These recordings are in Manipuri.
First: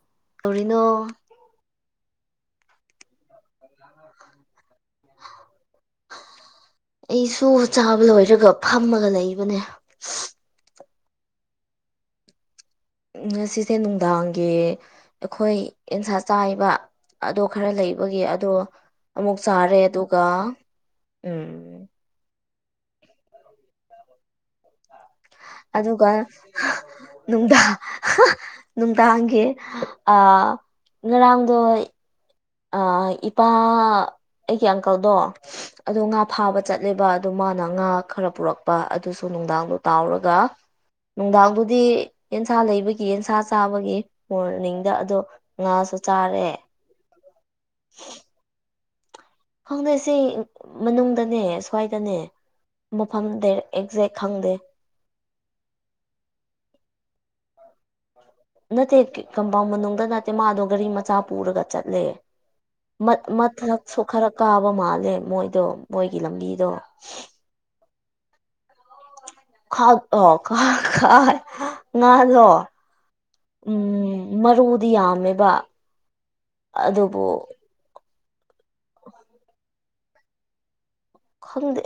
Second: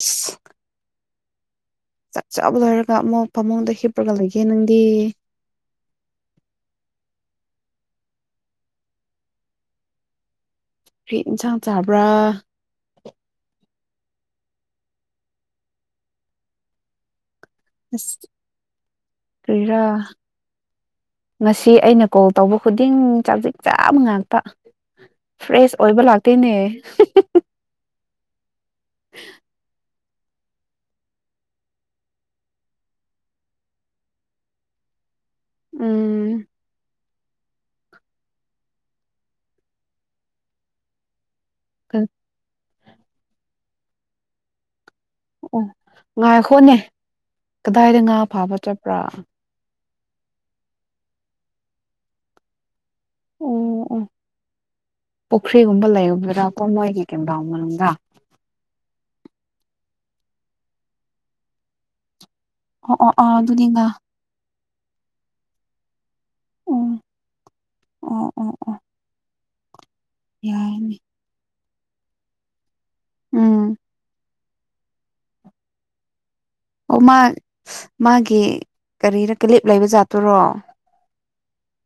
ꯑꯁ ꯀꯧꯔꯤꯅꯣ ꯆꯥꯛ ꯆꯥꯕ ꯂꯣꯏꯔꯒ ꯑꯃꯨꯛ ꯐꯃꯨꯡꯗ ꯍꯤꯞꯄ꯭ꯔꯒ ꯂꯩꯒꯦ ꯅꯪꯗꯤ ꯑꯩꯁꯨ ꯆꯥꯕ ꯂꯣꯏꯔꯒ ꯐꯝꯃꯒ ꯂꯩꯕꯅꯦ ꯐꯔꯤ ꯌꯦꯟꯁꯥꯡ ꯆꯥꯕ꯭ꯔꯥ ꯉꯁꯤꯁꯦ ꯅꯨꯡꯗꯥꯡꯒꯤ ꯑꯩꯈꯣꯏ ꯑꯦꯟꯁꯥ ꯆꯥꯏꯕ ꯑꯗꯣ ꯈꯔ ꯑꯁ ꯂꯩꯕꯒꯤ ꯑꯗꯣ ꯑꯃꯨꯛ ꯆꯥꯔꯦ ꯀꯔꯤꯔꯥ ꯑꯗꯨꯒ ꯎꯝ ꯉꯁꯤ ꯑꯩꯅ ꯀꯣꯜ ꯇꯧꯕ ꯈꯨꯗꯤꯡ ꯆꯖꯤꯛ ꯆꯥꯕ ꯉꯥꯛꯇ ꯐ꯭ꯔꯦꯁ ꯑꯣꯏꯕ ꯑꯗꯨꯒ ꯂꯥꯛꯇꯦꯅꯦ ꯅꯨꯡꯗꯥ ꯅꯨꯡꯗꯥꯡꯒꯤ ꯑ ꯉꯔꯥꯡꯗꯣ ꯑꯥ ꯏꯄꯥ ꯑꯩꯒꯤ ꯑꯪꯀꯜꯗꯣ ꯑꯗꯣ ꯉꯥ ꯎꯝ ꯐꯥꯕꯅꯤ꯫ ꯆꯠꯂꯦꯕ ꯑꯗꯨ ꯃꯥꯅ ꯉꯥ ꯈꯔ ꯄꯨꯔꯛꯄ ꯑꯗꯨꯁꯨ ꯅꯨꯡꯗꯥꯡꯗꯣ ꯇꯥꯎꯔꯒ ꯅꯨꯡꯗꯥꯡꯗꯨꯗꯤ ꯑꯣ ꯑꯦꯟꯁꯥ ꯂꯩꯕꯒꯤ ꯑꯦꯟꯁꯥ ꯆꯥꯕꯒꯤ ꯃꯣꯔꯅꯤꯡꯗ ꯑꯗꯣ ꯑꯣ ꯉꯥꯁꯨ ꯆꯥꯔꯦ ꯉꯥꯏꯈꯣꯠꯅꯦ ꯀꯗꯥꯏꯗ ꯉꯥ ꯐꯥꯕ ꯆꯠꯄ꯭ꯔꯥ? ꯈꯪꯗꯦꯁꯦ ꯃꯅꯨꯡꯗꯅꯦ ꯁ꯭ꯋꯥꯏꯗꯅꯦ꯫ ꯃꯐꯝꯗꯦ ꯑꯣ ꯑꯣ ꯑꯦꯛꯖꯦꯛ ꯈꯪꯗꯦ꯫ ꯄꯨꯈ꯭ꯔꯤꯒꯨꯝꯕ ꯂꯩꯔꯕ꯭ꯔ ꯃꯣꯏꯒꯤ ꯀꯦꯟꯗꯥꯎ ꯃꯅꯨꯡꯗ꯫ ꯅꯠꯇꯦ ꯀꯝꯄꯥꯎꯟ ꯃꯅꯨꯡꯗ ꯅꯠꯇꯦ ꯃꯥꯗꯣ ꯒꯥꯔꯤ ꯃꯆꯥ ꯄꯨꯔꯒ ꯆꯠꯂꯦ꯫ ꯑꯣ ꯑꯣ ꯃꯠ ꯑꯣ ꯑꯗꯨꯗꯤ ꯉꯥ ꯃꯊꯛꯁꯨ ꯈꯔ ꯀꯥꯕ ꯃꯥꯜꯂꯦ ꯃꯣꯏꯗꯣ ꯃꯣꯏꯒꯤ ꯂꯝꯕꯤꯗꯣ꯫ ꯑꯣ ꯑꯣ ꯑꯣ ꯑꯣ ꯈꯥꯛ ꯑꯣ ꯈ ꯌꯥꯏꯅꯦ ꯈꯥꯏ ꯉꯥꯗꯣ ꯎꯝ ꯃꯔꯨꯗꯤ ꯌꯥꯝꯃꯦꯕ ꯑꯣ ꯃꯥ ꯑꯗꯨꯕꯨ ꯃꯥꯒꯤ ꯀꯔꯤꯅ ꯀꯤꯂꯤꯞ ꯂꯩꯕ ꯖꯠꯇꯣꯔꯣ ꯈꯪꯗꯦ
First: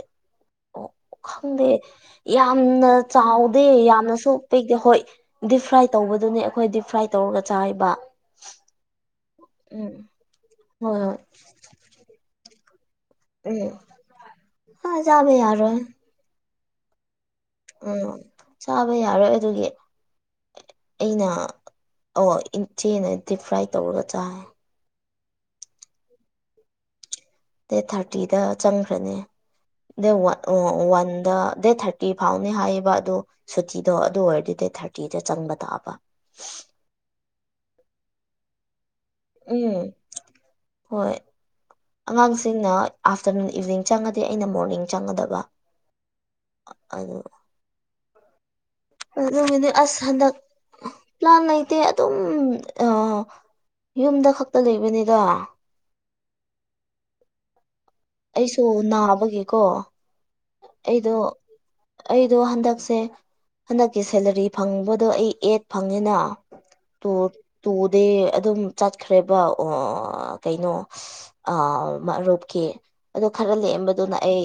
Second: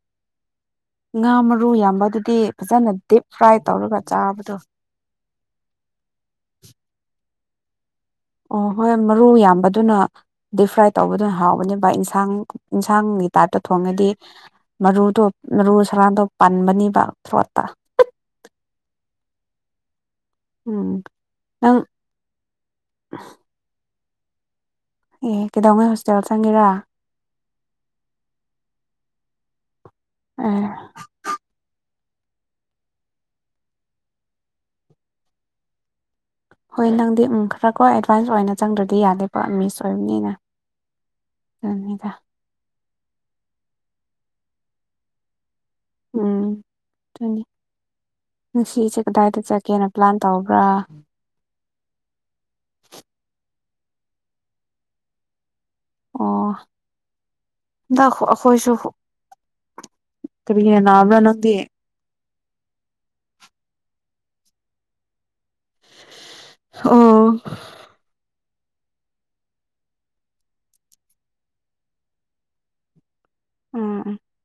ꯑꯣ ꯉꯥ ꯃꯔꯨ ꯈꯪꯗꯦ ꯌꯥꯝꯕꯗꯨꯗꯤ ꯌꯥꯝꯅ ꯐꯖꯅ ꯗꯤꯞ ꯐ꯭ꯔꯥꯏ ꯆꯥꯎꯗꯦ ꯇꯧꯔꯒ ꯌꯥꯝꯅꯁꯨ ꯆꯥꯕꯗꯣ ꯄꯤꯑꯦ ꯍꯣꯏ꯫ ꯗꯤꯞ ꯐ꯭ꯔꯥꯏ ꯇꯧꯕꯗꯨꯅꯦ ꯑꯩꯈꯣꯏ ꯗꯤꯞ ꯐ꯭ꯔꯥꯏ ꯇꯧꯔꯒ ꯆꯥꯑꯕ꯫ ꯑꯣ ꯍꯣꯏ ꯃꯔꯨ ꯌꯥꯝꯕꯗꯨꯅ ꯗꯤꯞ ꯐ꯭ꯔꯥꯏ ꯍꯣꯏ ꯍꯣꯏ ꯇꯧꯕꯗꯨꯅ ꯍꯥꯎꯕꯅꯦꯕ ꯏꯟꯁꯥꯡ ꯏꯟꯁꯥꯡꯒꯤ ꯇꯥꯏꯞꯇ ꯎꯝ ꯊꯣꯡꯉꯦꯗꯤ ꯑ ꯃꯔꯨꯗꯣ ꯆꯥꯕ ꯃꯔꯨ ꯌꯥꯔꯣꯏ ꯁꯔꯥꯟꯗꯣ ꯄꯟꯕꯅꯤꯕ ꯊ꯭ꯔꯣꯠꯇ꯫ ꯎꯝ ꯆꯥꯕ ꯌꯥꯔꯣꯏ ꯑꯗꯨꯒꯤ ꯎꯝ ꯑꯩꯅ ꯅꯪ ꯑꯣ ꯏꯆꯦꯅ ꯗꯤꯞ ꯐ꯭ꯔꯥꯏ ꯇꯧꯔꯒ ꯆꯥꯏ꯫ ꯑꯦ ꯀꯩꯗꯧꯉꯩ ꯍꯣꯁꯇꯦꯜ ꯆꯪꯒꯦꯔꯥ꯫ ꯗ‌ꯦꯠ ꯊꯥꯔꯇꯤꯗ ꯆꯪꯈ꯭ꯔꯅꯤ ꯗꯦꯠ ꯑꯦ ꯋꯥꯟꯗ ꯗꯦꯠ ꯊꯥꯔꯇꯤ ꯐꯥꯎꯅꯤ ꯍꯥꯏꯌꯦꯕ ꯑꯗꯨ꯫ ꯁꯨꯇꯤꯗꯣ ꯑꯗꯨ ꯑꯣꯏꯔꯗꯤ ꯗꯦꯠ ꯊꯥꯔꯇꯤꯗ ꯆꯪꯕ ꯇꯥꯕ꯫ ꯍꯣꯏ ꯅꯪꯗꯤ ꯎꯝ ꯈꯔꯀꯣ ꯑꯦꯗꯚꯥꯟꯁ ꯑꯣꯏꯅ ꯆꯪꯗ꯭ꯔꯗꯤ ꯌꯥꯗꯦꯕ꯫ ꯄꯨꯔꯥ ꯃꯤꯁ ꯎꯝ ꯑꯣꯏꯕꯅꯤꯅ ꯑꯗꯨꯅꯤꯗ꯫ ꯁꯤꯡꯅ ꯑꯥꯐꯇꯔꯅꯨꯟ ꯏꯚꯅꯤꯡ ꯆꯪꯉꯗꯤ ꯑꯩꯅ ꯃꯣꯔꯅꯤꯡ ꯆꯪꯒꯗꯕ꯫ ꯎꯝ ꯑꯗꯨ ꯗꯨꯅꯤ ꯉꯁꯤꯁꯦ ꯀꯗꯥꯏꯗ ꯑꯗꯨꯒꯤꯗꯤ ꯆꯠꯀꯦꯅ ꯑꯁ ꯄ꯭ꯂꯥꯟ ꯍꯟꯗꯛ ꯇꯧꯕ꯭ꯔꯥ꯫ ꯄ꯭ꯂꯥꯟ ꯂꯩꯇꯦ ꯑꯗꯨꯝ ꯑꯥ ꯌꯨꯝꯗ ꯈꯛꯇ ꯂꯩꯕꯅꯤꯗ꯫ ꯑꯣ ꯗ ꯑꯩꯁꯨ ꯑꯈꯣꯏꯁꯨ ꯅꯥꯕꯒꯤꯀꯣ ꯀꯔꯤꯅꯥ ꯑꯩꯗꯣ ꯅꯕ꯭ꯥꯔ ꯅꯪꯗꯤ꯫ ꯑꯩꯗꯣ ꯍꯟꯗꯛꯁꯦ ꯍꯟꯗꯛꯀꯤ ꯁꯦꯂꯔꯤ ꯐꯪꯕꯗꯣ ꯑꯩ ꯑꯦꯠ ꯐꯪꯉꯤꯅ ꯑꯣ ꯇꯨ ꯎꯝ ꯇꯨꯗꯤ ꯑꯗꯨꯝ ꯆꯠꯈ꯭ꯔꯦꯕ ꯑꯣ ꯀꯩꯅꯣ ꯑꯥ ꯃꯔꯨꯞꯀꯤ꯫ ꯑꯗꯣ ꯈꯔ ꯎꯝ ꯂꯦꯝꯕꯗꯨꯅ ꯑꯩ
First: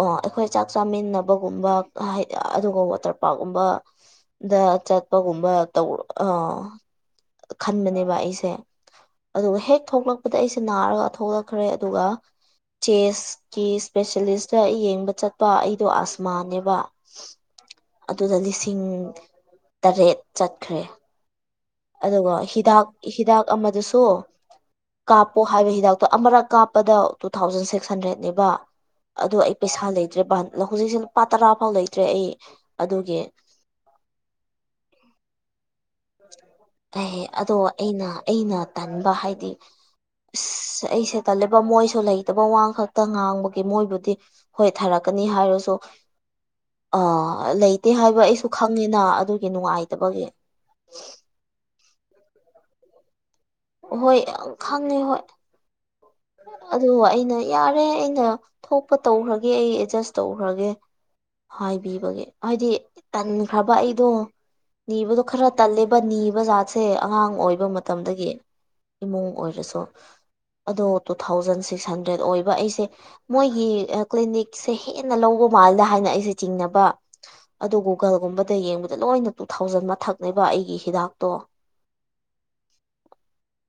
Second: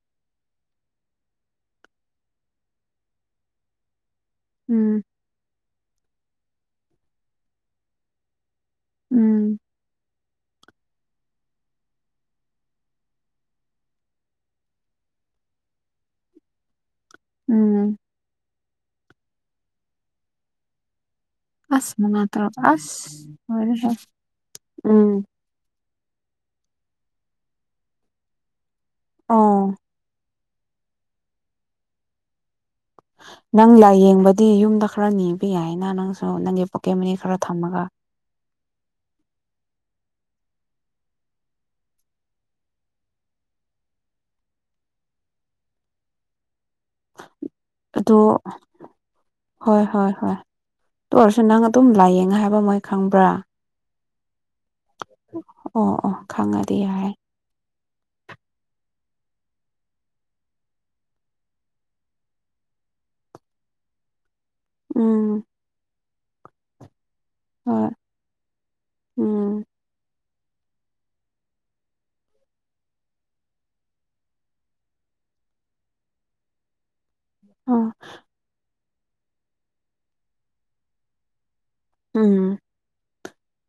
ꯑꯣ ꯑꯩꯈꯣꯏ ꯆꯥꯛ ꯆꯥꯃꯤꯟꯅꯕꯒꯨꯝꯕ ꯑꯗꯨꯒ ꯆꯠꯄꯔ ꯀꯨꯝꯕ꯫ ꯗ ꯎꯝ ꯆꯠꯄꯒꯨꯝꯕ ꯇꯧ ꯑ ꯈꯟꯕꯅꯦꯕ ꯑꯩꯁꯦ꯫ ꯎꯝ ꯑꯗꯨꯒ ꯍꯦꯛ ꯊꯣꯛꯂꯛꯄꯗ ꯑꯩꯁꯦ ꯅꯥꯔꯒ ꯊꯣꯛꯂꯛꯈ꯭ꯔꯦ ꯑꯗꯨꯒ ꯆꯦꯁꯀꯤ ꯏꯁꯄꯦꯁꯦꯂꯤꯁꯇ ꯌꯦꯡꯕ ꯆꯠꯄ ꯑꯩꯗꯣ ꯑꯁꯃꯥꯅꯦꯕ꯫ ꯎꯝ ꯑꯗꯨꯗ ꯂꯤꯁꯤꯡ ꯇꯔꯦꯠ ꯆꯠꯈ꯭ꯔꯦ꯫ ꯑꯁ ꯃꯉꯥ ꯑꯗꯨꯒ ꯇꯔꯨꯛ ꯍꯤꯗꯥꯛ ꯑꯁ ꯍꯤꯗꯥꯛ ꯂꯣꯏꯔꯦꯍꯦ ꯑꯃꯗꯨꯁꯨ ꯎꯝ ꯀꯥꯞ ꯀꯞꯄꯣ ꯍꯥꯏꯕ ꯍꯤꯗꯥꯛꯇꯣ ꯑꯃꯔꯛ ꯀꯥꯞꯄꯗ ꯇꯨ ꯊꯥꯎꯖꯟ ꯁꯤꯛꯁ ꯍꯟꯗ꯭ꯔꯦꯗꯅꯦꯕ꯫ ꯑꯗꯨ ꯑꯩ ꯑꯣ ꯄꯩꯁꯥ ꯂꯩꯇ꯭ꯔꯦ ꯍꯧꯖꯤꯛꯁꯦ ꯂꯨꯄꯥ ꯇꯔꯥ ꯐꯥꯎ ꯂꯩꯇ꯭ꯔꯦ ꯑꯩ ꯑꯗꯨꯒꯤ꯫ ꯅꯪ ꯂꯥꯏꯌꯦꯡꯕꯗꯤ ꯌꯨꯝꯗ ꯈꯔ ꯅꯤꯕ ꯌꯥꯏꯅ ꯅꯪꯁꯨ ꯅꯪꯒꯤ ꯄꯣꯀꯦꯠ ꯃꯅꯤ ꯑꯦ ꯈꯔ ꯑꯗꯣ ꯊꯝꯃꯒ ꯑꯩꯅ ꯑꯩꯅ ꯇꯟꯕ ꯍꯥꯏꯗꯤ ꯏꯁꯁ ꯑꯩ ꯁꯦ ꯇꯂꯦꯕ ꯃꯣꯏꯁꯨ ꯂꯩꯇꯕ ꯋꯥ ꯈꯛꯇ ꯉꯥꯡꯕꯒꯤ ꯃꯣꯏꯕꯨꯗꯤ ꯍꯣꯏ ꯊꯥꯔꯛꯀꯅꯤ ꯍꯥꯏꯔꯁꯨ ꯑ ꯂꯩꯇꯦ ꯑꯗꯨ ꯍꯥꯏꯕ ꯑꯩꯁꯨ ꯈꯪꯉꯤꯅ ꯑꯗꯨꯒꯤ ꯅꯨꯡꯉꯥꯏꯇꯕꯒꯤ ꯇ ꯑꯣꯏꯔꯁꯨ ꯅꯪ ꯑꯗꯨꯝ ꯂꯥꯏꯌꯦꯡꯉ ꯍꯥꯏꯕ ꯃꯣꯏ ꯈꯪꯕ꯭ꯔꯥ ꯍꯣꯏ ꯌꯥꯝ ꯈꯪꯉꯦ ꯍꯣꯏ ꯑꯣ ꯑꯣ ꯈꯪꯉꯗꯤ ꯑꯗꯨꯒ ꯌꯥꯔꯦ ꯑꯩꯅ ꯌꯥꯔꯦ ꯑꯩꯅ ꯊꯣꯛꯄ ꯇꯧꯈ꯭ꯔꯒꯦ ꯑꯩ ꯑꯦꯗꯖꯁ ꯇꯧꯈ꯭ꯔꯒꯦ ꯍꯥꯏꯕꯤꯕꯒꯦ ꯍꯥꯏꯗꯤ ꯇꯟꯈ꯭ꯔꯕ ꯑꯩꯗꯣ ꯅꯤꯕꯗꯣ ꯎꯝ ꯈꯔ ꯇꯜꯂꯦꯕ ꯅꯤꯕ ꯖꯥꯠꯁꯦ ꯑꯉꯥꯡ ꯑꯣꯏꯕ ꯍꯣꯏ ꯃꯇꯝꯗꯒꯤ ꯏꯃꯨꯡ ꯎꯝ ꯑꯣꯏꯔꯁꯨ ꯑꯗꯣ ꯇꯨ ꯊꯥꯎꯖꯟ ꯁꯤꯛꯁ ꯍꯟꯗ꯭ꯔꯦꯗ ꯑꯣꯏꯕ ꯑꯩꯁꯦ ꯃꯣꯏꯒꯤ ꯀ꯭ꯂꯤꯅꯤꯛꯁꯦ ꯍꯦꯟꯅ ꯂꯧꯕ ꯃꯥꯜꯗ ꯍꯥꯏꯅ ꯑꯩꯁꯦ ꯆꯤꯡꯅꯕ ꯑꯗꯨ ꯑꯥ ꯒꯨꯒꯜꯒꯨꯝꯕꯗ ꯌꯦꯡꯕꯗ ꯂꯣꯏꯅ ꯇꯨ ꯊꯥꯎꯖꯟ ꯃꯊꯛꯅꯦꯕ ꯑꯩꯒꯤ ꯍꯤꯗꯥꯛꯇꯣ ꯎꯝ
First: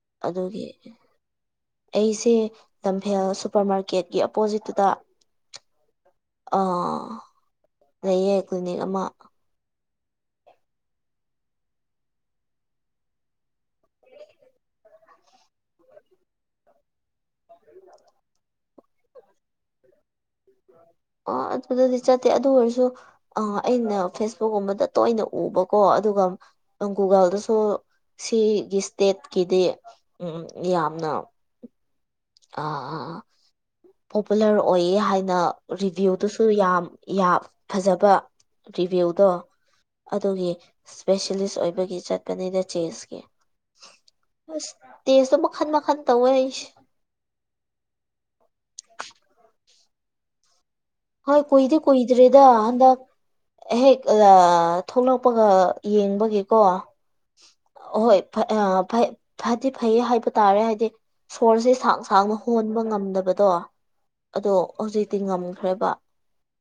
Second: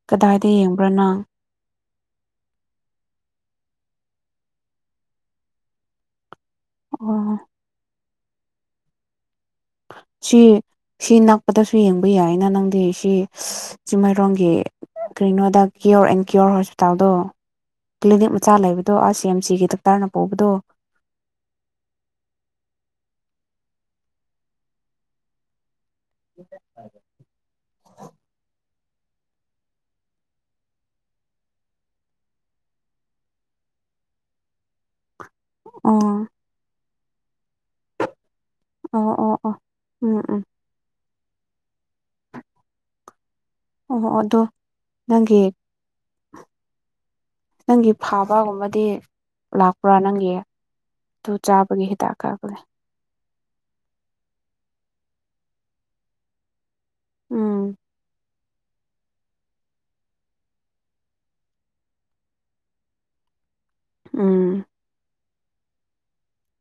ꯀꯗꯥꯏꯗ ꯑꯗꯨꯒꯤ ꯌꯦꯡꯕ꯭ꯔꯥ ꯅꯪ ꯑꯩꯁꯦ ꯂꯝꯐꯦꯜ ꯁꯨꯄꯔ ꯃꯥꯔꯀꯦꯠꯀꯤ ꯑꯣꯄꯣꯖꯤꯠꯇꯨꯗ ꯑꯥ ꯑꯣ ꯂꯩꯌꯦ ꯀ꯭ꯂꯤꯅꯤꯛ ꯑꯃ ꯁꯤ ꯁꯤ ꯅꯛꯄꯗꯁꯨ ꯌꯦꯡꯕ ꯌꯥꯏꯅ ꯅꯪꯗꯤ ꯁꯤ ꯆꯤꯡꯃꯔꯣꯡꯒꯤ ꯀꯔꯤꯅꯣꯗ ꯀꯤꯌꯣꯔ ꯑꯦꯟ ꯀꯤꯌꯣꯔ ꯍꯣꯁꯄꯤꯇꯥꯜꯗꯣ ꯀ꯭ꯂꯤꯅꯤꯛ ꯃꯆꯥ ꯂꯩꯕꯗꯣ ꯑꯁ ꯁꯤ ꯑꯦꯝ ꯁꯤꯒꯤ ꯗꯥꯛꯇꯔꯅ ꯄꯨꯕꯗꯣ ꯑ ꯑꯗꯨꯗꯤ ꯆꯠꯇꯦ ꯑꯗꯨ ꯑꯣꯏꯔꯁꯨ ꯑ ꯑꯩꯅ ꯐꯦꯁꯕꯨꯛꯀꯨꯝꯕꯗ ꯇꯣꯏꯅ ꯎꯕ ꯀꯣ ꯑꯗꯨꯒ ꯒꯨꯒꯜꯗꯁꯨ ꯁꯤꯒꯤ ꯁ꯭ꯇꯦꯠꯀꯤꯗꯤ ꯎꯝ ꯌꯥꯝꯅ ꯑ ꯄꯣꯄꯨꯂꯔ ꯑꯣꯏꯌꯦ ꯍꯥꯏꯅ ꯑꯣ ꯔꯤꯚ꯭ꯌꯨꯗꯨꯁꯨ ꯌꯥꯝ- ꯌꯥꯝ ꯐꯖꯕ ꯑꯣ ꯔꯤꯚꯤꯌꯨꯗꯣ ꯑꯣ ꯑꯣ ꯎꯝ ꯎꯝ ꯑꯗꯨꯒꯤ ꯏꯁꯄꯦꯁꯤꯌꯦꯂꯤꯁ ꯑꯣꯏꯕꯒꯤ ꯆꯠꯄꯅꯤꯗ ꯆꯦꯁꯀꯤ ꯑꯣ ꯑꯣ ꯑꯗꯣ ꯑꯁ ꯇꯁꯇꯣ ꯅꯪꯒꯤ ꯃꯈꯥꯟ -ꯃꯈꯥꯟ ꯇꯧꯏ ꯑꯩꯁ ꯅꯪꯒꯤ ꯐꯥꯕꯒꯨꯝꯕꯗꯤ ꯂꯥꯛꯄ꯭ꯔꯥ ꯅꯪꯒꯤ ꯑꯗꯨ ꯍꯣꯏ ꯀꯨꯏꯗꯤ ꯆꯥꯕꯒꯤ ꯍꯤꯗꯥꯛ ꯀꯨꯏꯗ꯭ꯔꯤꯗ ꯀꯥꯞꯄꯒꯤ ꯍꯟꯗꯛ ꯍꯦꯛ ꯑ - ꯊꯣꯛꯂꯛꯄꯒ ꯌꯦꯡꯕꯒꯤꯀꯣ ꯎꯝ ꯍꯣꯏ ꯐ ꯐꯗꯤ ꯐꯩ ꯍꯥꯏꯕ ꯇꯥꯔꯦ ꯍꯥꯏꯗꯤ ꯁꯣꯔꯁꯦ ꯁꯥꯡ ꯁꯥꯡꯅ ꯍꯣꯟꯕ ꯉꯝꯗꯕꯗꯣ ꯑꯗꯣ ꯎꯝ ꯍꯧꯖꯤꯛꯇꯤ ꯉꯝꯈ꯭ꯔꯦꯕ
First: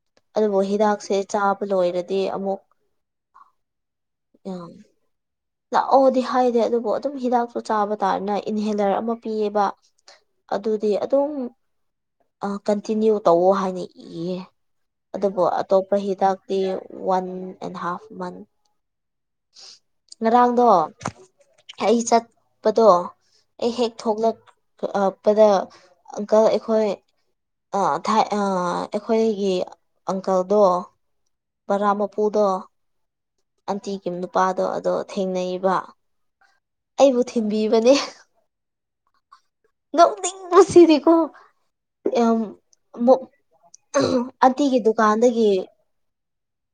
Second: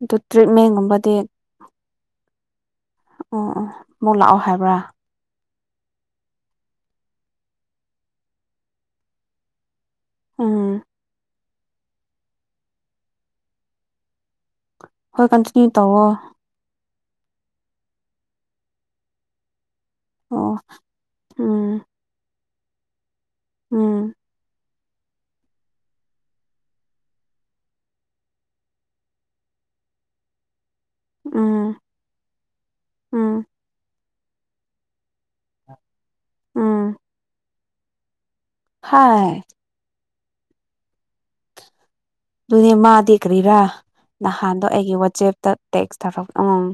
ꯑꯗꯨ ꯑꯗꯨꯕꯨ ꯍꯤꯗꯥꯛꯁꯦ ꯇ꯭ꯔꯤꯠꯃꯦꯟꯒꯨꯝꯕꯗꯤ ꯆꯥꯕ ꯂꯣꯏꯔꯗꯤ ꯑꯃꯨꯛ ꯑꯣ ꯑꯣ ꯑꯃꯨꯛ ꯂꯥꯛꯑꯣ ꯍꯥꯏꯕ꯭ꯔꯥ ꯂꯥꯛꯑꯣꯗꯤ ꯍꯥꯏꯗꯦ ꯑꯗꯨꯕꯨ ꯑꯗꯨꯝ ꯍꯤꯗꯥꯛꯇꯨ ꯆꯥꯕ ꯇꯥꯔꯅ ꯏꯟꯍꯦꯂꯔ ꯑꯃ ꯄꯤꯌꯦꯕ ꯎꯝ ꯑꯗꯨꯗꯤ ꯑꯗꯨꯝ ꯑ ꯀꯟꯇꯤꯅ꯭ꯌꯨ ꯇꯧꯋꯣ ꯍꯥꯏꯅ ꯏꯌꯦ ꯍꯣꯏ ꯑꯗꯨꯕꯨ ꯀꯟꯇꯤꯅ꯭ꯌꯨ ꯑꯇꯣꯞꯄ ꯇꯧꯋꯣ ꯍꯤꯗꯥꯛꯇꯤ ꯋꯥꯟ ꯑꯦꯟ ꯍꯥꯐ ꯃꯟ ꯑꯣ ꯉꯔꯥꯡꯗꯣ ꯎꯝ ꯑꯩ ꯆꯠ ꯕꯗꯣ ꯑꯩ ꯍꯦꯛ ꯎꯝ ꯊꯣꯛꯂꯄꯗ ꯑ ꯑꯪꯀꯜ ꯑꯩꯈꯣꯏ ꯑ ꯊꯥꯏ ꯑꯩꯈꯣꯏꯒꯤ ꯑꯪꯀꯜꯗꯣ ꯎꯝ ꯕꯥꯔꯥ ꯃꯄꯨꯗꯣ ꯎꯝ ꯑꯟꯇꯤꯒꯤ ꯅꯨꯄꯥꯗꯣ ꯑꯗꯣ ꯊꯦꯡꯅꯩꯌꯦꯕ ꯑꯝ ꯑꯩꯕꯨ ꯊꯤꯟꯕꯤꯕꯅꯦ ꯍꯥꯏ ꯅꯣꯛꯅꯤꯡꯕꯁꯤꯗꯤꯀꯣ ꯌꯥꯝ ꯑꯗꯨꯅꯦ ꯃꯥꯗꯤ ꯀꯔꯤꯔꯥ ꯅꯍꯥꯟꯗꯣ ꯑꯟꯇꯤꯒꯤ ꯑꯩꯒꯤ ꯗꯨꯀꯥꯟꯗꯒꯤ ꯋꯥꯆꯦꯞꯇ ꯇꯦꯛꯁ ꯊꯧꯔꯛ ꯎꯝ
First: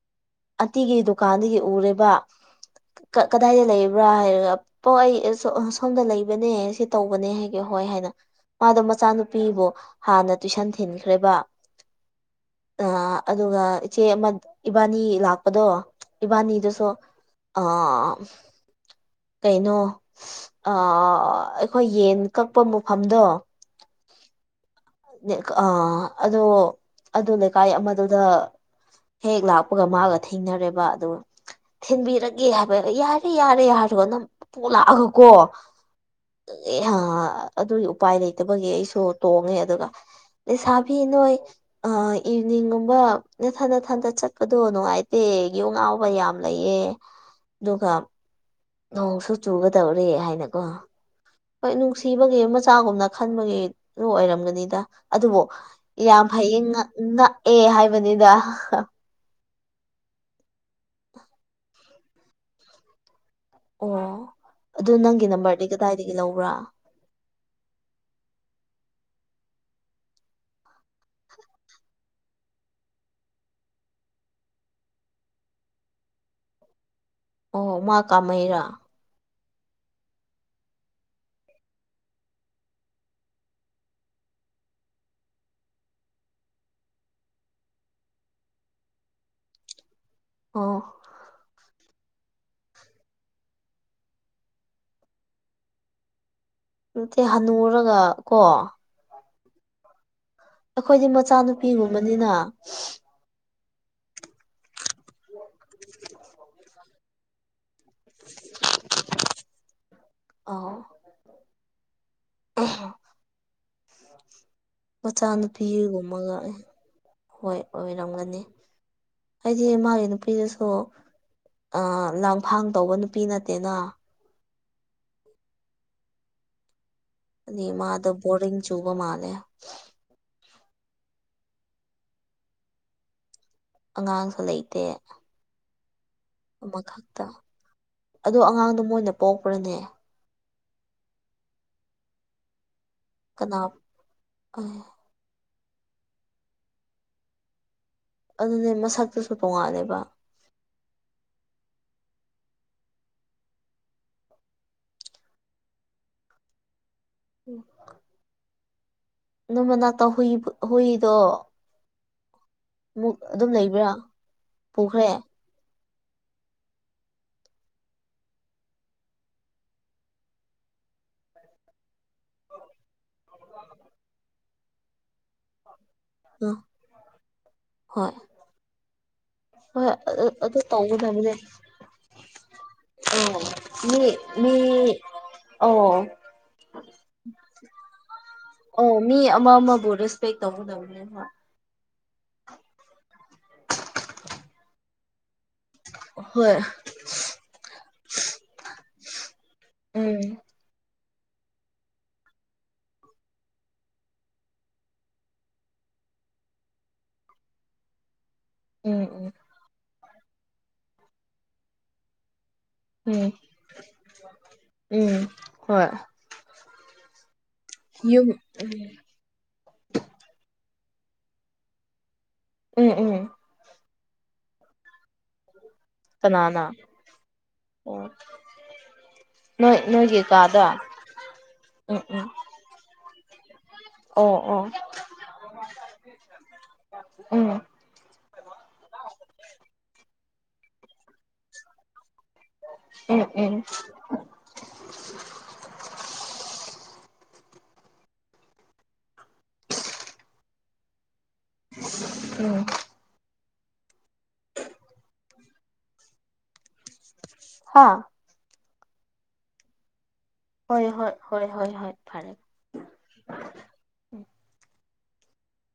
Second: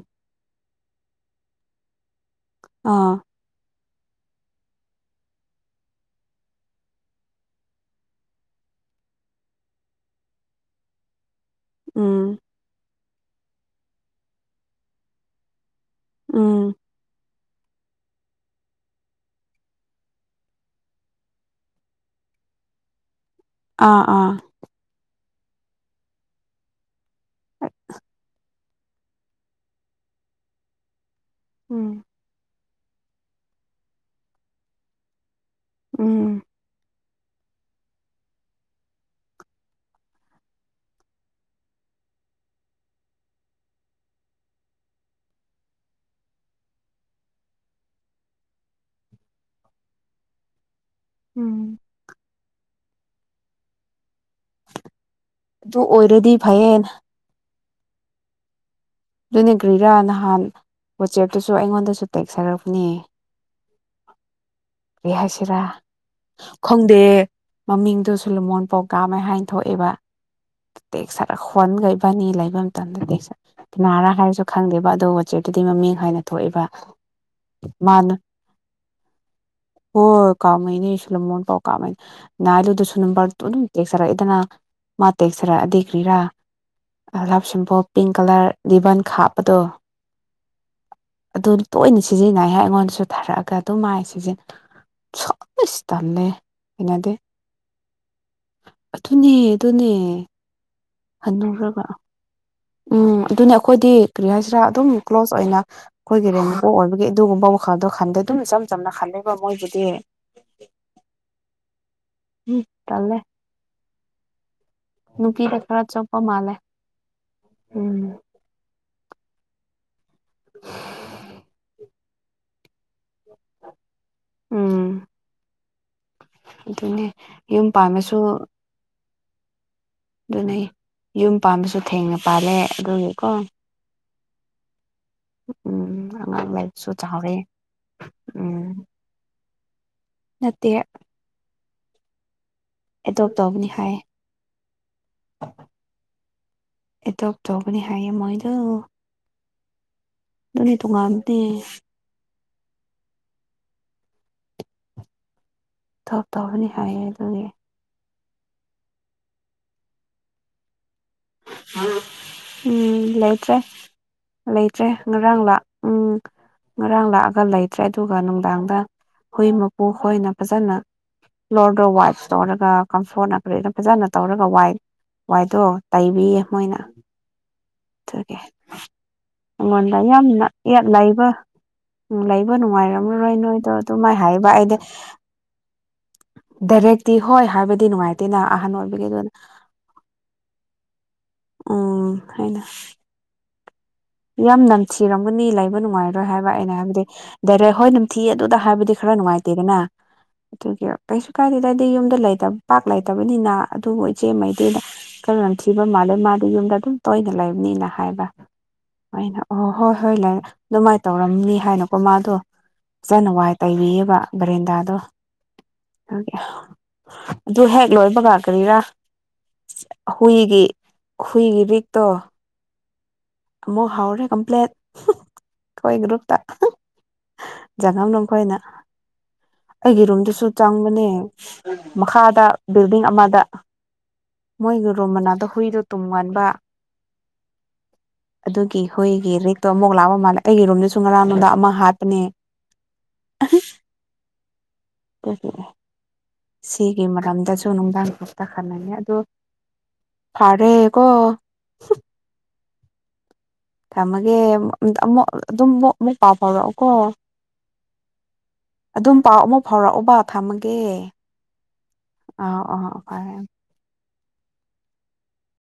ꯑꯟꯇꯤꯒꯤ ꯗꯨꯀꯥꯟꯗꯒꯤ ꯎꯔꯦꯕ ꯑꯥ ꯀ ꯀꯗꯥꯏꯗ ꯂꯩꯕ꯭ꯔꯥ ꯍꯥꯏꯔꯒ ꯄꯣ ꯑꯩ ꯑꯦ ꯁꯣ ꯁꯣꯝꯗ ꯂꯩꯕꯅꯦ ꯁꯤ ꯇꯧꯕꯅꯦ ꯍꯥꯏꯒꯦ ꯍꯣꯏ ꯍꯥꯏꯅ ꯃꯥꯗꯣ ꯃꯆꯥꯅꯨꯄꯤꯕꯨ ꯍꯥꯟꯅ ꯇꯨꯏꯁꯟ ꯊꯤꯟꯈ꯭ꯔꯦꯕ ꯎꯝ ꯑ ꯑꯗꯨꯒ ꯏꯆꯦ ꯑꯃ ꯏꯕꯥꯅꯤ ꯂꯥꯛꯄꯗꯣ ꯎꯝ ꯏꯕꯥꯅꯤꯗꯨꯁꯨ ꯑꯥ ꯀꯩꯅꯣ ꯑ ꯑꯩꯈꯣꯏ ꯌꯦꯟ ꯀꯛꯄ ꯃꯐꯝꯗꯣ ꯑꯥ ꯑꯥ ꯑꯥ ꯑꯗꯣ ꯑꯗꯨ ꯂꯩꯀꯥꯏ ꯑꯃꯗꯨꯗ ꯍꯦꯛ ꯂꯥꯛꯄꯒ ꯃꯥꯒ ꯊꯩꯅꯔꯦꯕ ꯑꯗꯨꯒ ꯎꯝ ꯊꯤꯟꯕꯤꯔ ꯒꯦ ꯍꯥꯏꯕ ꯌꯥꯔꯦ ꯌꯥꯔꯦ ꯍꯥꯏꯔꯒ ꯅꯝꯐꯨ ꯂꯥꯥꯛꯑꯀꯣ ꯎꯝ ꯑꯗꯨꯒꯤ ꯎꯄꯥꯏ ꯂꯩꯇꯕꯒꯤ ꯑꯩꯁꯨ ꯇꯣꯡꯉꯦ ꯑꯗꯨꯒ ꯂꯩꯁꯥꯕꯤ ꯅꯣꯏ ꯑ ꯏꯚꯅꯤꯡꯒꯨꯝꯕ ꯅꯊꯟ ꯅꯊꯟꯇ ꯆꯠꯄꯗꯣ ꯅꯨꯡꯉꯥꯏꯇꯦ ꯌꯨ ꯉꯥꯎꯕ ꯌꯥꯝ ꯂꯩꯌꯦ ꯗꯨꯒ ꯅꯣꯡꯁꯨ ꯆꯨꯒꯗꯧꯔꯦ ꯍꯥꯏꯅꯀꯣ ꯎꯝ ꯍꯣꯏ ꯅꯨꯡꯁꯤꯕꯒꯤ ꯃꯆꯥꯒꯨꯝꯅ ꯈꯟꯕꯒꯤ ꯑꯗꯨ ꯑꯣꯏꯔꯝꯒ ꯗ ꯑꯗꯨꯕꯨ ꯑꯗꯨ ꯌꯥꯝ ꯑꯣꯏꯔꯗꯤ ꯐꯩꯌꯦ ꯉꯛ ꯅꯛꯑꯦ ꯍꯥꯏꯕꯅꯤꯗ ꯗꯨꯅꯦ ꯀꯔꯤꯔꯥ ꯅꯍꯥꯟ ꯋꯥꯆꯦꯞꯇꯁꯨ ꯑꯩꯉꯣꯟꯗꯁꯨ ꯇꯦꯛꯁ ꯍꯥꯏꯔꯛꯄꯅꯦ ꯑꯣ ꯑꯗꯨ ꯅꯪꯒꯤ ꯅꯝꯕꯔꯗꯤ ꯀꯗꯥꯏꯗꯒꯤ ꯂꯧꯕ꯭ꯔꯥ ꯗꯦ ꯃꯃꯤꯡꯗꯨ ꯁꯣꯂꯨꯃꯣꯟ ꯄꯧꯀꯥꯝꯃꯦ ꯍꯥꯏꯅ ꯊꯣꯛꯑꯦꯕ ꯇꯦꯛꯁꯔ ꯈꯣꯟꯒ ꯏꯕꯅꯤ ꯂꯩꯕ ꯃꯇꯝꯗ ꯇꯦꯛꯁ ꯀꯅꯥꯔꯥ ꯍꯥꯏꯔꯁꯨ ꯈꯪꯗꯦꯕ ꯑꯗꯨ ꯋꯥꯆꯦꯞꯇꯗꯤ ꯃꯃꯤꯡ ꯍꯥꯏꯅ ꯊꯣꯛꯏꯕ ꯑꯣ ꯃꯥ ꯀꯥꯃꯩꯔꯥ ꯑꯣ ꯀꯥꯃꯩꯅꯦ ꯁꯣꯂꯨꯃꯣꯟ ꯄꯥꯎ ꯀꯥꯃꯩ ꯉꯥꯏꯂꯨꯗꯨꯁꯨ ꯅꯝꯕꯔ ꯇꯨ ꯑꯗꯨꯝ ꯇꯦꯛꯁ ꯆꯔꯛꯑꯦꯗꯅ ꯃꯥ ꯇꯦꯛꯁ ꯆꯔꯛꯑꯗꯤ ꯀ꯭ꯔꯤꯔꯥ ꯑ ꯂꯥꯞ ꯁꯤꯝꯕꯣꯜ ꯄꯤꯡ ꯀꯂꯔ ꯔꯤꯕꯟꯀ ꯍꯥꯞꯄꯗꯣ ꯑꯣ ꯑꯗꯨꯝ ꯇꯣꯏꯅ ꯁꯤꯖꯤꯟꯅꯩ ꯍꯥꯏ ꯑꯩꯉꯣꯟꯗꯁꯨ ꯊꯥꯔꯛꯑꯒ ꯑꯗꯨꯝ ꯃꯥꯏ ꯁꯤꯖꯤꯟ ꯁꯥꯏꯁ ꯇꯜꯂꯦ ꯍꯩꯅꯗꯦ ꯅꯠꯇꯦ ꯍꯅꯨꯔꯒ ꯀꯣ ꯑꯗꯨꯅꯦ ꯑꯗꯨꯅꯦ ꯑꯈꯣꯏꯗꯤ ꯍꯟꯅꯨꯔꯒ ꯃꯆꯥꯅꯨꯄꯤꯒꯨꯝꯕꯅꯤꯅ ꯎꯝ ꯑꯗꯨꯅꯦ ꯑꯈꯣꯏꯗꯤ ꯀꯔꯤ ꯍꯥꯏꯁꯤꯔꯥ ꯑꯗꯨꯝ ꯀ꯭ꯂꯣꯖ ꯑꯣꯏꯅ ꯑꯈꯣꯏꯒꯤ ꯔꯦꯟ ꯃꯄꯨ ꯑꯣꯏꯕꯒꯤ ꯑꯗꯨꯒꯨꯝꯕ ꯈꯜꯗꯣ ꯈꯟꯗꯦ ꯑꯗꯨꯝ ꯏꯆꯝ ꯆꯝꯅ ꯈꯂꯦꯕ ꯃꯣꯏꯒꯤꯗꯤ ꯑꯥꯎ ꯍꯝ ꯇꯜꯂꯦ ꯅꯨꯄꯤꯗ ꯈꯔ ꯆꯣꯞꯄ ꯃꯆꯥꯥꯅꯨꯄꯤꯒꯨꯝꯕꯒ ꯃꯥꯜꯂꯦ ꯑꯦ ꯍꯣꯏ ꯎꯝ ꯑꯣꯏꯔꯝꯒꯅꯤ ꯍꯥꯏꯗꯤ ꯃꯥꯒꯤ ꯅꯨꯄꯤꯗꯨꯁꯨ ꯑ ꯂꯥꯡꯐꯥꯡ ꯇꯧꯕ ꯅꯨꯄꯤ ꯅꯠꯇꯦꯅ ꯎꯝ ꯑꯗꯨꯅꯦ ꯌꯨꯝ ꯃꯥꯗꯣ ꯄꯥꯟꯕꯁꯨ ꯕꯣꯔꯤꯡ ꯆꯨꯕ ꯃꯥꯜꯂꯦ ꯑꯗꯨꯅꯦ ꯌꯨꯝ ꯄꯥꯝꯕꯁꯨ ꯊꯦꯡꯅ ꯄꯥꯜꯂꯦ ꯑꯗꯨꯒꯤꯀꯣ ꯑꯉꯥꯡꯁꯨ ꯂꯩꯇꯦ ꯎꯝ ꯂꯥꯏꯕꯁꯨ ꯑꯃꯈꯛꯇ ꯆꯥꯎꯔꯦ ꯑꯗꯣ ꯎꯝ ꯑꯉꯥꯡꯗꯣ ꯃꯣꯏꯅ ꯄꯣꯛꯄ꯭ꯔꯅꯦ ꯅꯠꯇꯦ ꯑꯦꯗꯣꯞ ꯀꯅꯥ ꯇꯧꯕꯅꯤ ꯍꯥꯏꯌꯦ ꯑꯦ ꯑꯦꯗꯣꯞ ꯇꯧꯕꯅꯤ ꯍꯥꯏꯌꯦ ꯃꯣꯏꯗꯣ ꯑꯗꯨꯁꯨ ꯇꯣꯡꯉꯥꯜꯂꯦꯕ ꯑꯗꯨꯅꯦ ꯇꯣꯉꯥꯟꯕꯗꯤ ꯊꯕꯛ ꯇꯧꯒꯅꯤ ꯍꯥꯏꯌꯦ ꯑꯗꯨꯒꯤ ꯅꯪ ꯅꯅꯥꯛꯇ ꯍꯨꯏ ꯍꯨꯏꯗꯣ ꯎꯝ ꯑꯃꯨꯛ ꯑꯗꯨꯝ ꯂꯩꯇ꯭ꯔꯦ ꯂꯩꯕ꯭ꯔꯥ ꯂꯩꯇ꯭ꯔꯦ ꯄꯨꯈ꯭ꯔꯦ ꯉꯔꯥꯡ ꯂꯥꯛ ꯎꯝ ꯉꯔꯥꯡ ꯂꯥꯛꯑꯒ ꯂꯩꯇ꯭ꯔꯦ ꯑꯗꯨꯒ ꯅꯨꯡꯗꯥꯡꯗ ꯍꯨꯏ ꯃꯄꯨ ꯈꯣꯏꯅ ꯐꯖꯅ ꯐ꯭ꯂꯣꯔꯗꯣ ꯋꯥꯏꯠ ꯇꯧꯔꯒ ꯀꯝꯐꯣꯔꯠ ꯅꯥꯀ꯭ꯔ ꯑꯗꯨ ꯐꯖꯅ ꯇꯧꯔꯒ ꯋꯥꯏꯠ ꯋꯥꯏꯗꯠꯇꯣ ꯇꯥꯏꯕꯤꯌꯦ ꯎꯝ ꯃꯣꯏꯅ ꯍꯣꯏ ꯑꯗꯨꯒꯤ ꯍꯣꯏ ꯑꯩꯉꯣꯟꯗ ꯌꯥꯝꯅ ꯑꯗꯨ ꯂꯩꯕ ꯇꯧꯒꯗꯕꯅꯦ ꯎꯝ ꯂꯩꯕ ꯅꯨꯡꯉꯥꯏꯔꯝꯂꯔꯣꯏ ꯑꯣ ꯅꯣꯏꯗꯣ ꯑꯗꯨ ꯃꯤ ꯃꯥꯏ ꯍꯥꯏꯕ ꯃꯤ ꯑꯩꯗꯤ ꯑꯣ ꯗꯥꯏꯔꯦꯛꯇꯤ ꯍꯣꯏ ꯍꯥꯏꯕꯗꯤ ꯅꯨꯡꯉꯥꯏꯇꯦꯅ ꯑꯍꯟ ꯑꯣꯏꯕꯒꯤ ꯑꯗꯨ ꯑꯃꯥ ꯕꯣꯔꯤꯁ ꯕꯦꯛ ꯇꯧꯒꯗꯕꯅꯦꯕ ꯎꯝ ꯍꯥꯏꯅ ꯌꯥꯝ ꯅꯝꯊꯤꯔꯝꯒꯅꯤ ꯂꯩ ꯂꯩꯕ ꯅꯨꯡꯉꯥꯏꯔꯣꯏ ꯍꯥꯏꯕ ꯍꯣꯏ ꯑꯩꯅ ꯍꯥꯏꯕꯗꯤ ꯗꯥꯏꯔꯦꯛ ꯍꯣꯏ ꯅꯥꯝꯊꯤ ꯑꯗꯨꯗ ꯍꯥꯏꯕꯗꯤ ꯈꯔ ꯅꯨꯡꯉꯥꯏꯇꯦꯗꯅ ꯎꯝ ꯑꯗꯨꯒꯤ ꯀꯩꯁꯨ ꯀꯥꯏꯗꯦꯗ ꯑꯩꯗꯤ ꯌꯨꯝꯗ ꯄꯥꯛ ꯂꯩꯇꯕꯅꯤꯅ ꯑꯗꯨꯕꯨ ꯏꯆꯦꯃꯩꯗꯤ ꯀꯔ ꯂꯝꯝꯊꯤꯕ ꯃꯥꯜꯂꯦ ꯃꯥꯗꯤ ꯌꯨꯝꯗ ꯑꯗꯨꯝ ꯇꯣꯏꯅ ꯂꯩꯕꯅꯤꯅ ꯍꯥꯏꯕ ꯎꯝ ꯎꯝ ꯑꯩꯅ ꯑꯣ ꯍꯣꯏ ꯍꯣꯏ ꯑꯗꯨꯃꯥꯏꯅ ꯇꯧꯔꯝꯅꯤ ꯍꯥꯏꯅꯀꯣ ꯃꯥꯗꯣ ꯎꯝ ꯐꯖꯅ ꯋꯥꯏ ꯇꯩꯕꯤꯑꯦꯕ ꯕ‌ꯦꯟꯅꯥꯜꯗꯥꯗꯣ ꯎꯝ ꯍꯣꯏ ꯑꯗꯨ ꯍꯦꯛ ꯌꯨꯝ ꯂꯣꯏꯕꯀꯥ ꯀꯔꯤꯔꯥ ꯍꯨꯏꯒꯤ ꯍꯨꯏꯒꯤ ꯕꯤꯛꯇꯣ ꯎꯝ ꯎꯝ ꯑꯃꯨꯛ ꯍꯥꯎꯔꯦ ꯀꯝꯄ꯭ꯂꯦꯟ ꯑꯩꯈꯣꯏ ꯒ꯭ꯔꯨꯞꯇ ꯀꯅꯥꯅ ꯖꯉꯝ ꯑꯣ ꯅꯨꯡꯈꯣꯏꯅ ꯅꯣꯏ ꯑꯩꯒꯤ ꯅꯣꯏꯒꯤ ꯔꯨꯝꯗꯁꯨ ꯀꯥꯗ ꯆꯪꯕꯅꯦ ꯎꯝ ꯎꯝ ꯃꯈꯥꯗ ꯕꯤꯜꯗꯤꯡ ꯑꯃꯗ ꯑꯣ ꯑꯣ ꯃꯣꯏꯒꯤ ꯔꯨꯝ ꯃꯅꯥꯛꯗ ꯍꯨꯏꯗꯣ ꯇꯨꯝꯉꯥꯟꯕ ꯎꯝ ꯑꯗꯨꯒꯤ ꯍꯣꯏꯒꯤ ꯔꯦꯛꯇꯣ ꯑꯃꯨꯛ ꯂꯥꯛꯄ ꯃꯥꯜꯂꯦ ꯑꯩꯒꯤ ꯔꯨꯝꯗꯁꯨ ꯉꯔꯥꯡ ꯅꯨꯡꯗꯥꯡ ꯑꯃ ꯍꯥꯠꯄꯅꯦ ꯎꯝ ꯎꯝ ꯑꯣꯦ [unintelligible] ꯁꯤꯒꯤ ꯃꯔꯝꯗꯁꯨ ꯅꯨꯡꯗꯥꯡ ꯈꯛꯇ ꯈꯜꯂꯒꯦ ꯑꯗꯨ ꯐꯔꯦ ꯀꯣ ꯑꯝ ꯊꯝꯃꯒꯦ ꯑꯃꯨ [unintelligible] ꯑꯗꯨꯃꯨꯛ ꯑꯃꯨꯛ ꯄꯥꯎ ꯐꯥꯎꯔ‌ꯎꯀꯣ ꯍꯥꯥ ꯑꯗꯨꯝ ꯄꯥꯎ ꯑꯃꯨꯛ ꯐꯥꯎꯔꯑꯣꯕ ꯊꯝꯃꯒꯦ ꯍꯣꯏ ꯍꯣꯏ ꯍꯣꯏ ꯍꯣꯏ ꯍꯣꯏ ꯐꯔꯦ ꯑꯥꯎ ꯑꯥ [unintelligible]